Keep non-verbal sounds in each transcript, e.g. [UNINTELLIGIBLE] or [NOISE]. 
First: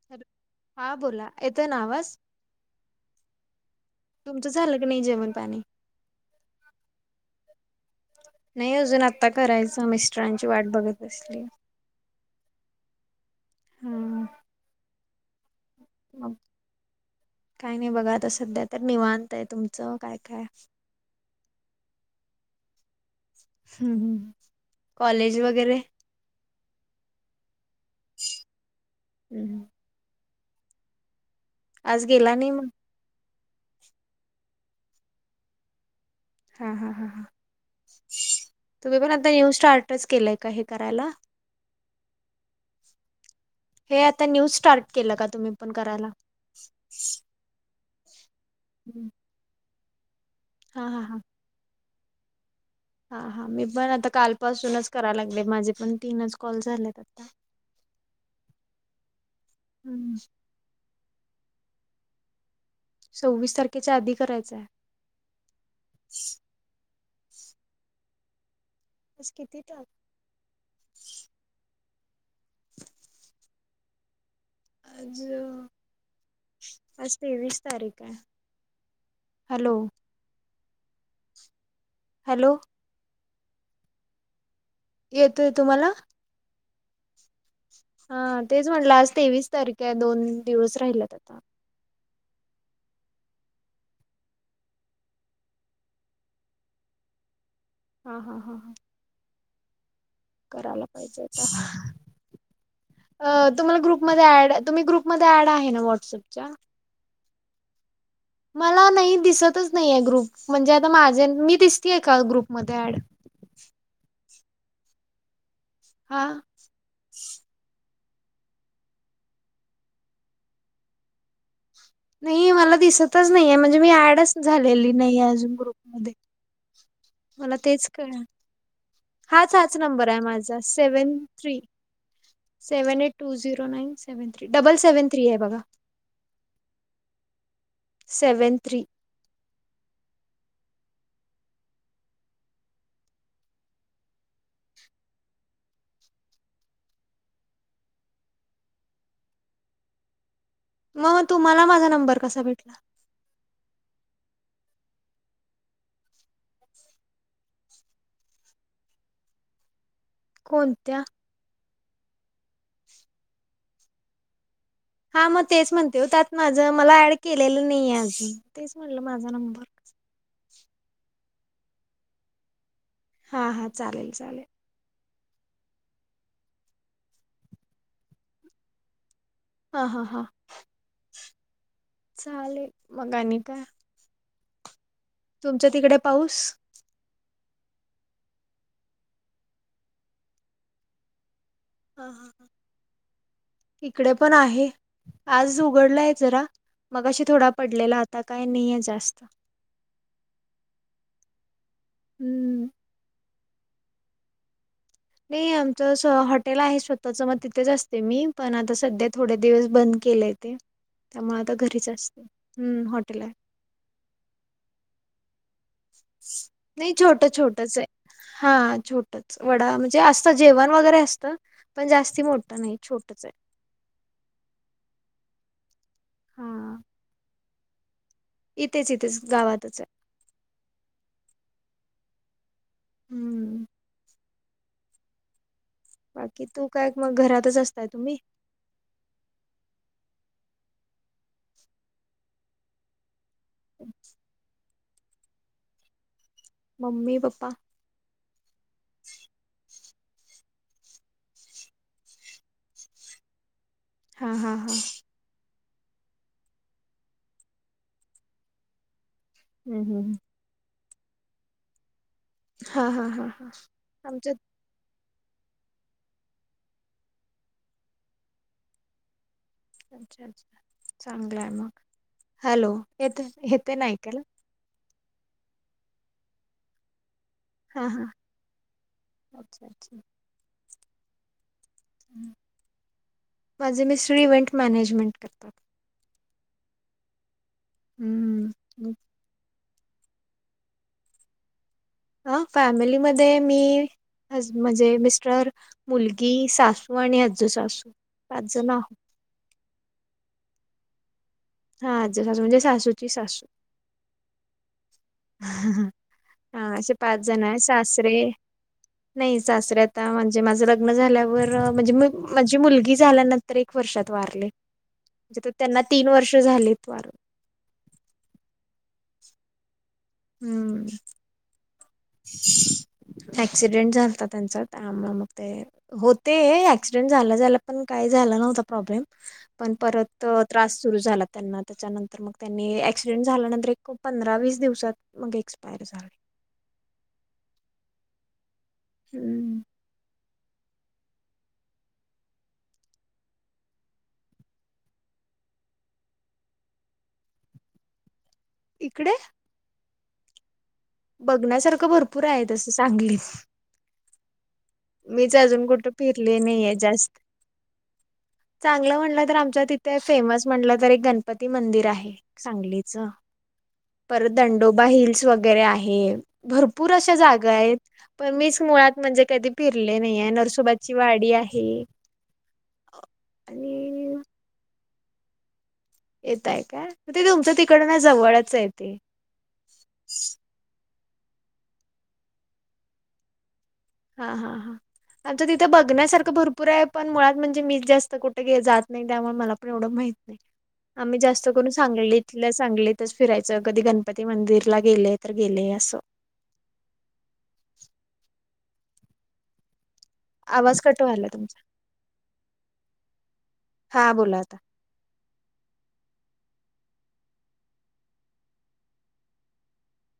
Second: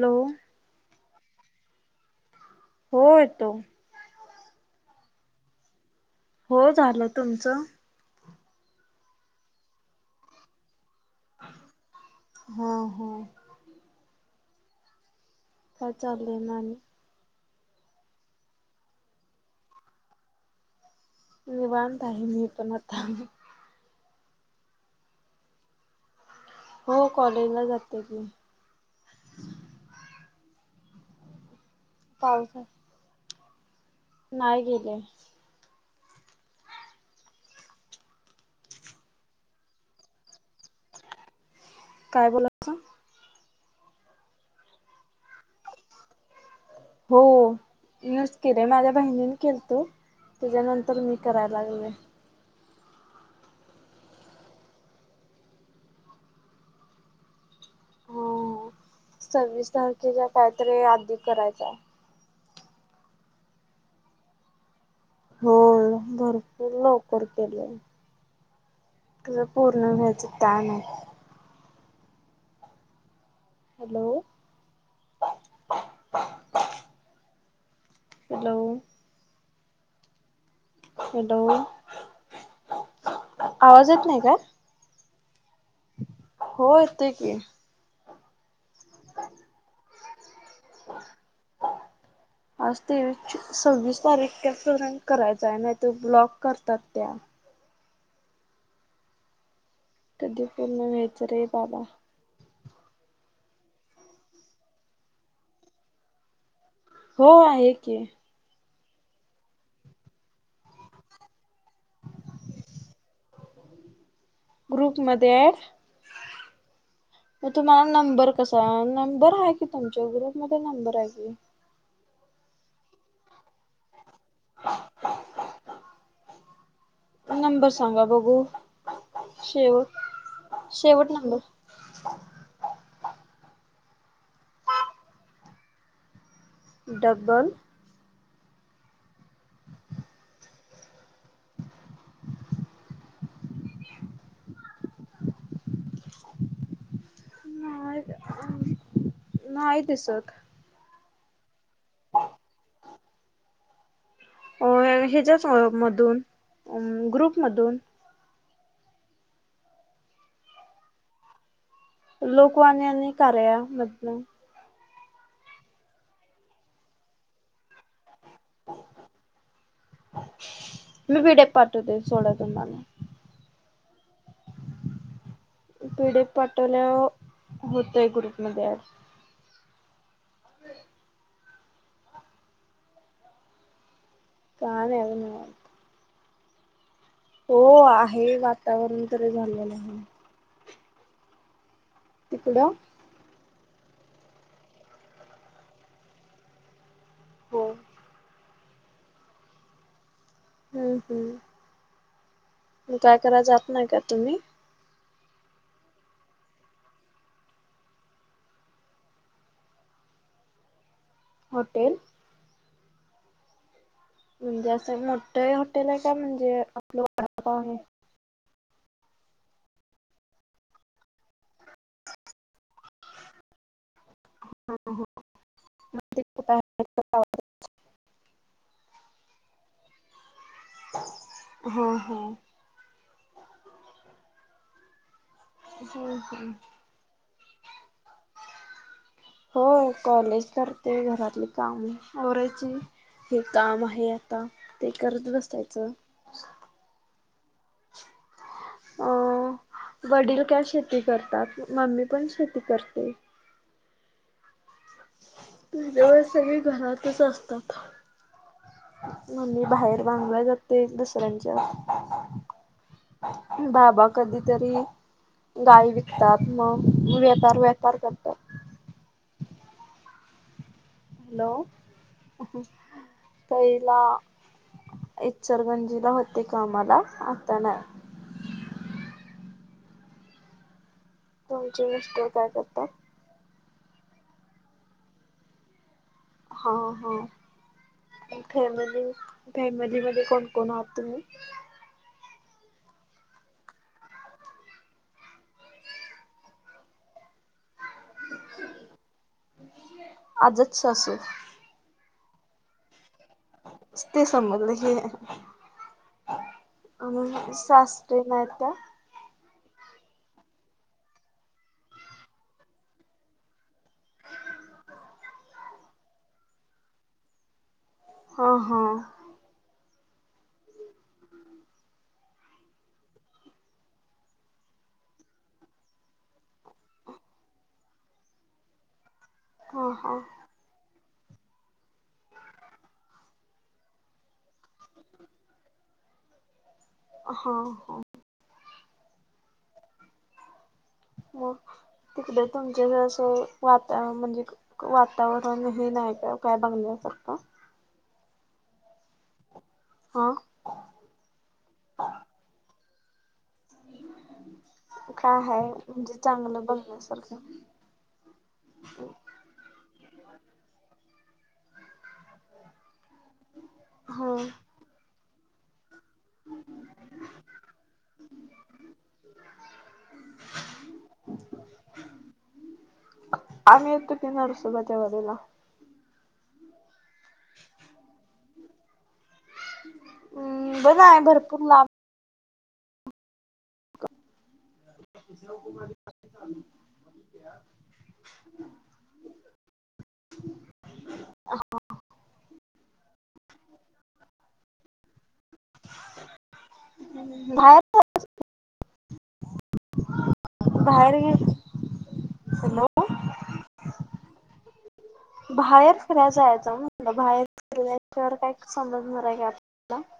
Low. हा बोला येतोय ना आवाज? हो येतो. तुमचं झालं क नाही जेवण पाणी? हो झालं तुमचं? नाही अजून आत्ता करायचं मिस्टरांची वाट बघत बसली. हा हा. हम. काय चालाय मगं आणि? काय नाही बघा आता सध्या तर निवांत आहे तुमचं काय काय? निवांत आहे मी पण आता हम्म कॉलेज वगैरे? हो कॉलेजला जात. त्या हम्. आज गेला नाही पावसा मग? नाही गेले. हा हा हा तुम्ही पण आता न्यू स्टार्टच केलंय का हे करायला? काय बोलायचं तू? हे आता न्यूज स्टार्ट केलं का तुम्ही पण करायला? हो तिनच केलंय माझ्या हम्म. बहिणीन केलत हा हा त्याच्यानंतर मी हा करायला लागले. हा हा मी पण आता कालपासूनच करायला लागले माझे पण तीनच कॉल झालेत आता. हो [INAUDIBLE] सव्वीस हम्म. तारखेचा काहीतरी अधिक करायचं आहे. सव्वीस तारखेच्या आधी करायचं. हो भरपूर लवकर केले. आज कधी किती तारीख? पूर्ण व्हायचं माहित हॅलो आज आज तेवीस तारीख आहे. हॅलो हॅलो हॅलो हॅलो आवाज येत नाही का? येतोय तुम्हाला? हो येतं की हा तेच म्हटलं आज तेवीस तारखे दोन दिवस राहिले आता. आज ते सव्वीस तारीख कॅरेंट करायचं आहे नाही ते ब्लॉक करतात त्या हम्म हम्म हम्म कधी करायला पूर्ण व्हायचं पाहिजे रे तर. बाबा तुम्हाला ग्रुपमध्ये ऍड तुम्ही ग्रुपमध्ये ऍड आहे ना व्हॉट्सअपच्या हो एक आहे. मला नाही दिसतच नाही आहे ग्रुप म्हणजे आता माझे मी दिसते एका ग्रुपमध्ये ऍड. ग्रुप मध्ये आहे. हा मग तुम्हाला नंबर कसा नंबर आहे कि तुमच्या ग्रुप मध्ये नंबर आहे कि नाही मला दिसतच नाहीये म्हणजे मी ऍडच झालेली नाही अजून ग्रुपमध्ये मला नंबर तेच सांगा कळ बघू हाच हाच शेवट नंबर आहे माझा शेवट seven three. Number seven eight two zero nine seven three double seven three आहे बघा. डबल सेवन थ्री नाही नाही दिसत. मग मग तुम्हाला माझा नंबर कसा भेटला. अ ह्याच्याच मधून ग्रुपमधून. कोणत्या? लोकवान नाही क्या बदल हा मग तेच म्हणते त्यात माझं मला ऍड केलेलं नाही आहे अजून तेच म्हटलं माझा नंबर मी विडे पाठवते सोड तुम्हाला हा हा चालेल चालेल पिढ पाठवल्या होतय ग्रुप मध्ये आज हा हा हा चाले मगा नाही का सध तुमच्या तिकडे पाऊस हो आहे वातावरण तरी झालेलं आहे. ह हा. तिकड इिकडे पण आहे आज उघडलाय जरा मग अशी थोडा हो पडलेला आता काय नाहीय जास्त हम्म हम्म काय कराय जात नाही का तुम्ही नाही आमचं हॉटेल आहे स्वतःच मग तिथेच असते मी पण आता सध्या थोडे दिवस बंद केलंय ते त्यामुळे आता घरीच हॉटेल असते हम्म हॉटेल आहे म्हणजे असं मोठं हॉटेल आहे का म्हणजे नाही छोटं आपलं छोटंच आहे हा छोटच वडा म्हणजे असत जेवण वगैरे असतं पण जास्ती मोठं नाही छोटंच आहे हा [INAUDIBLE] इथेच इथेच गावातच आहे हम हम हम्म हम्म बाकी हम्म तू काय मग घरातच असताय तुम्ही हो कॉलेज करते घरातली काम वरायची हे काम आहे आता ते करत असायचं मममी पपा अ वडील का्या शेती करतात मम्मी पण शेती करते हा हा हा तुव सगळे घरातच असतात म मी हम्म बाहेर हम्म बांधला जाते दुसऱ्यांच्या हा हा हा हा बाबा आमच्या कधीतरी गाय विकतात मग वेपार वपार करतात अच्छा अच्छ चांगलं आहे हॅलो मग हॅलो येत येते तईला नाहीकल इचरगंजीला होते का आम्हाला हां हां अच्छा अच्छा तुमची नस् काय अच्छा. करतात माझे मिसळी इव्हेंट मॅनेजमेंट करतात हा हा हम्म फॅमिली फॅमिलीमध्येध्ये कोण कोण आहात तुम्ही हा फॅमिलीमध्ये मी ज म्हणजे मिस्टर मुलगी सासू आणि आजजू सासू आजज नाव आजच स असू हा, आजी सासू म्हणजे सासूची सासू ते [UNINTELLIGIBLE] हे. हा, असे पाच जण आणि आहे, सासरे सासरीन आहेत त्या नाही सासरे आता, म्हणजे माझं लग्न झाल्यावर म्हणजे, म्हणजी मुलगी झाल्या न तर एक वर्षात वारले, म्हणजे त्यांना तीन वर्ष झालेत वारून. हां हां. हम्म! अक्सिडेंट झालता त्यांचा त्यामुळे मग ते होते, ऍक्सिडेंट झाल्या झाल्या पण काही झालं नव्हत प्रॉब्लेम, पण हा हा परत त्रास सुरू झाला त्यांना, त्याच्यानंतर मग त्यांनी ऍक्सिडेंट झाल्यानंतर एक पंधरा वीस दिवस मग एक्सपायर झाले. हा हा. हम. मग तिकडे तुमचकडे अस वातावरण म्हणजे वातावरण हे नाही कायं काय बघण्यासारख इकडे? हा बघण्यासारखं भरपूर आहे तस सांगलीत. मीच काय अजून आहे कुठं म्हणजे फिरले चांगलं नाही जास्त. बघण्यासारखं चांगलं म्हटलं तर, आमच्या तिथे फेमस म्हटलं तरी एक गणपती मंदिर आहे. सांगलीचं, परत हा दंडो हिल्स वगैरे आहे, भरपूर अशा जागा आहेत, पण मीच मुळात कधी फिरले नाही हाय, नरसोबाचीवाडी आहे. नरसोबाची [UNINTELLIGIBLE] येताय काय, मग तुमच्या तिकडन जवळच आहे ते हम्म! बघ आहे भरपूर लांब हां हां हां. आमच्या तिथे बघण्यासारखं भरपूर आहे, पण मुळात म्हणजे मीच जास्त कुठेे जात नाही, त्यामुळे मला पण एवढं माहत नाही. आम्ही जास्त करून सांगलीत सांगलीतच फिरायचं कधी, गणपती मंदिरला गेले तर गेले असं बाहेर आवाज कट बाहेर व्हायलायं तुमचा, हॅलो हां बोला आता. बाहेर फिराय जायचं म्हटलं, बाहेर फिरल्याशिवाय कायं समजणार आहे कायं [UNINTELLIGIBLE]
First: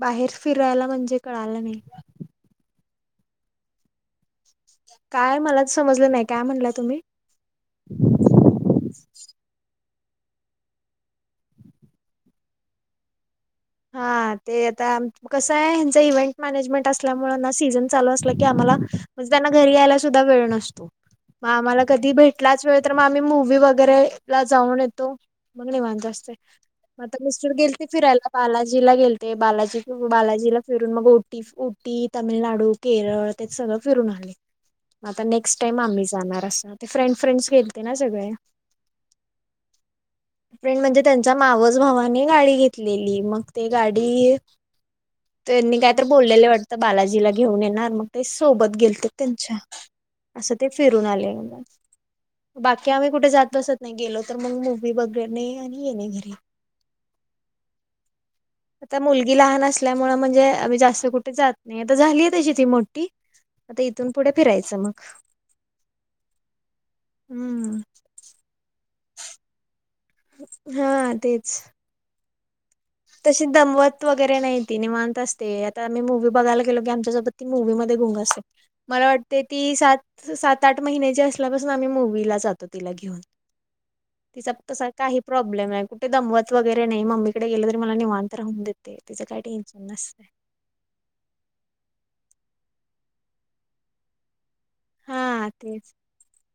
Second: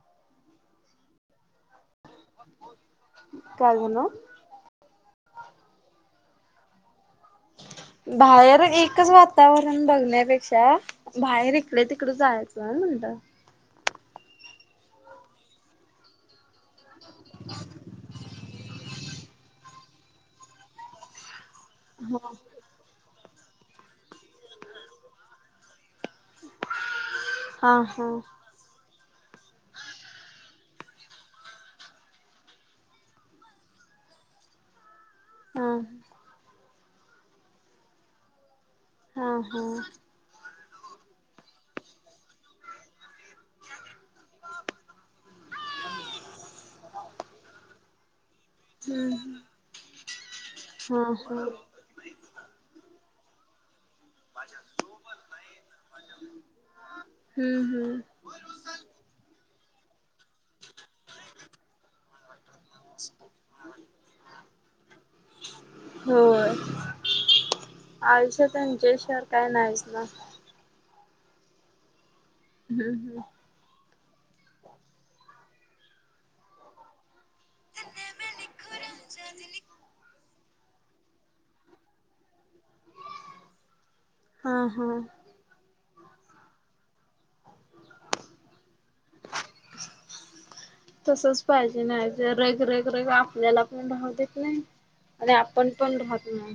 बाहेर फिरायला म्हणजे कळालं नाही. काय झालं? काय मलाच समजलं नाही, काय म्हटलां तुम्ही? बाहेर एकचवातावरण बघण्यापेक्षा बाहेर इकडेतिकडे जायचं आहे म्हणलं. हां, ते आता कसायं हेंच मॅनेजमेंटअसल्यामुळे ना सीझन चालूअसलं की आम्हाला त्यांना घरीयायला सुद्धा वेळ नसतो, मग आम्हाला कधी भेटलाच आम्ही मूवी वगैरे ला जाऊन येतो मग निवांत म आता मिस्टर हा गेलते हा फिरायला. बालाजीला गेलते, बालाजीतून बालाजीला फिरून मग उटी, उटी तंमिळनाडू केरळ, ते सगळं फिरून आले. मगआता नेक्स्ट हा टाइम आम्ही जाणार अस, ते फ्रेंड- फ्रेंड्स गेलतेना सगळे. हां हं. फ्रेंड म्हणजे त्यांच्या मावस भावाने गाडी घेतलेली, मग ति गाडी [INAUDIBLE] त्यांनी कायतर बोललेले वाटतं, बालाजीला घेऊन येणार मग ते सोबत गेलतेत हम्म त्यांच्या. असं ते हा फिरून आले हा म्. बाकी आम्ही कुठे जात बसत नाही, गेलो तर मग मुव्ही बघणे आणि येणे घरी. ह्म ह्म. आता मुलगी लहान असल्यामुळ, म्हणजे आम्ही जास्त कुठं जातं नाही, आता झालीय ति तशी मोठी. आता इथून पुढे फिरायचं मग, ह्म. आईचे त्यांचे शेर काय नाहीच ना. हां तेच. ह्म ह्म. तशी दमवत वगैरे नाही ती निवांत असते, आता आम्ही मुव्ही बघायला गेलो की आमच्यासोबत ती मूवी मध्ये गुंग असते. मला वाटते, ती सात-सात आठ महिन्याची असल्यापासुन आम्ही मुवीला जातो, तिला घेऊन. तिचा हा तसा हा काही प्रॉब्लेम नाई, कुठे दमवत वगैरे नही मम्मीकडे गेलं त मला निवांत राहून देते, तिचं काही टेन्शन नसत. तसच पाहिजे, नाही ज रग रग रग आपल्याला पण राहू देत नही. आणि आपण पण राहत नाई.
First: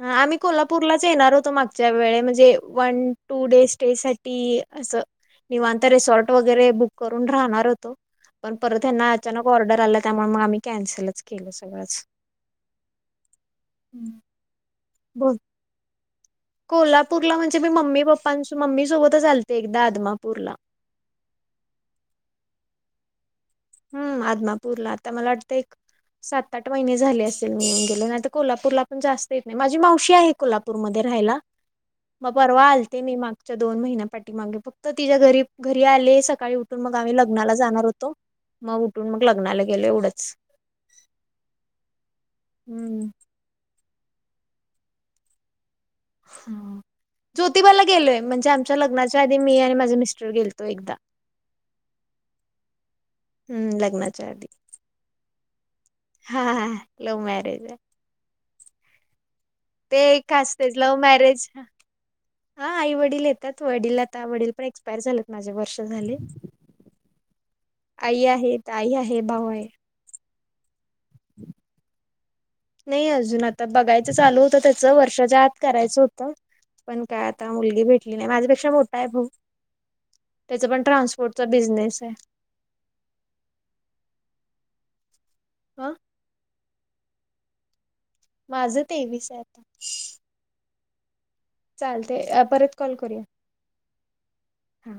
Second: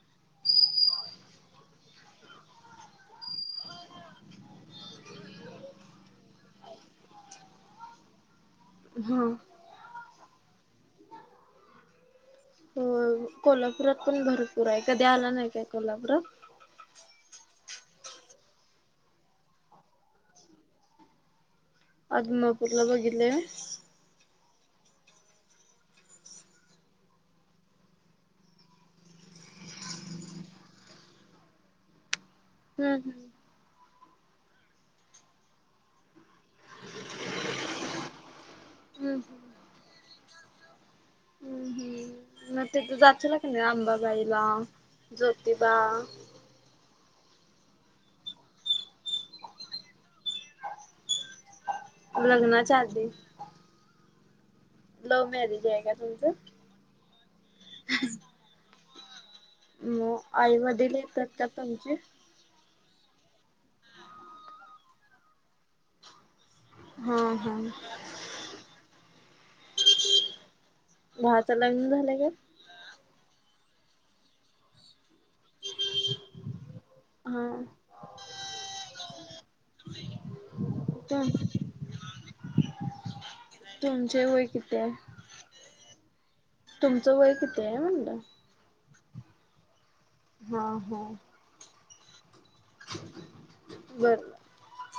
हं. आम्ही कोल्हापूरलाच येणार होतो, मागच्या वेळे म्हणजे वन टू डे स्टे साठी, असं निवांत रिसॉर्ट वगैरे बुक करून, राहणार होतो. पण परत ह्यांना हा अचानक ऑर्डर आल्या, त्यामुळे मग आम्ही कॅन्सलच केलं सगळंच. हो कोल्हापुरात हम्म. पण भरपूर आहे, कधी आला बोल नाही काय कोल्हापूरात? कोल्हापूरला, म्हणजे मी मम्मी पप्पां श, मम्मी सोबतच आलते, एकदा आदमापूरला. अदमापूरला बघितले वय? हम्म, आदमापूरला आता मला वाटतं एक सात आठ महिने झाले असेल मि येऊन गेले, नाही त कोल्हापूरला पण जास्त येत नाही, माझी मावशी आहे कोल्हापूरमध्ये राहायला. म परवा हम्म आलते, मी हम्म माग च्या, दोन महिन्या पाठी मागे फक्त तिच्या घरी-घरी आले, सकाळी उठून मग आम्ही लग्नाला जाणार होतो. म उठुन हम्म मग लग्नाला गेलो एवढंच. न तिथ हम्म जाचला का नाही आंबाबाईला, ज्योतिबा? ह्म [UNINTELLIGIBLE] ज्योतिबाला गेलोय, म्हणजे आमच्या लग्नाच्या आधी मी आणि माझे मिस्टर गेलतो एकदा. [UNINTELLIGIBLE] [INAUDIBLE] लग्नाच्या आधी? हम्म लग्नाच्या आधी. लव मॅरेज आहे का हा तुमच? हा लव्ह मॅरेज आहे ते एक आई असतेच, वडील लव्ह येतात मॅरेज का तुमचे? हां आई वडील येतात, वडील आता वडील पण एक्सपायर झालेत, माझे वर्ष झाले. हां हं आई आहेत, आई आहे, भाऊ आहे भावाच लग्न झालंय का? नाही अजून आता बघायचं चालू होतं त्याचं वर्षाच्या आत करायचं होतं पण काय हा आता मुलगी भेटली नाही माझ्यापेक्षा मोठा आहे भाऊ त्याच पण तुम ट्रान्सपोर्टचा चा बिजनेस आहे. तुमचे वय किती आहे अं तुमचं वय किती आहे म्हणलं माझं तेवीस आहे. हा हा चाल ते परत कॉल करूया. बर हा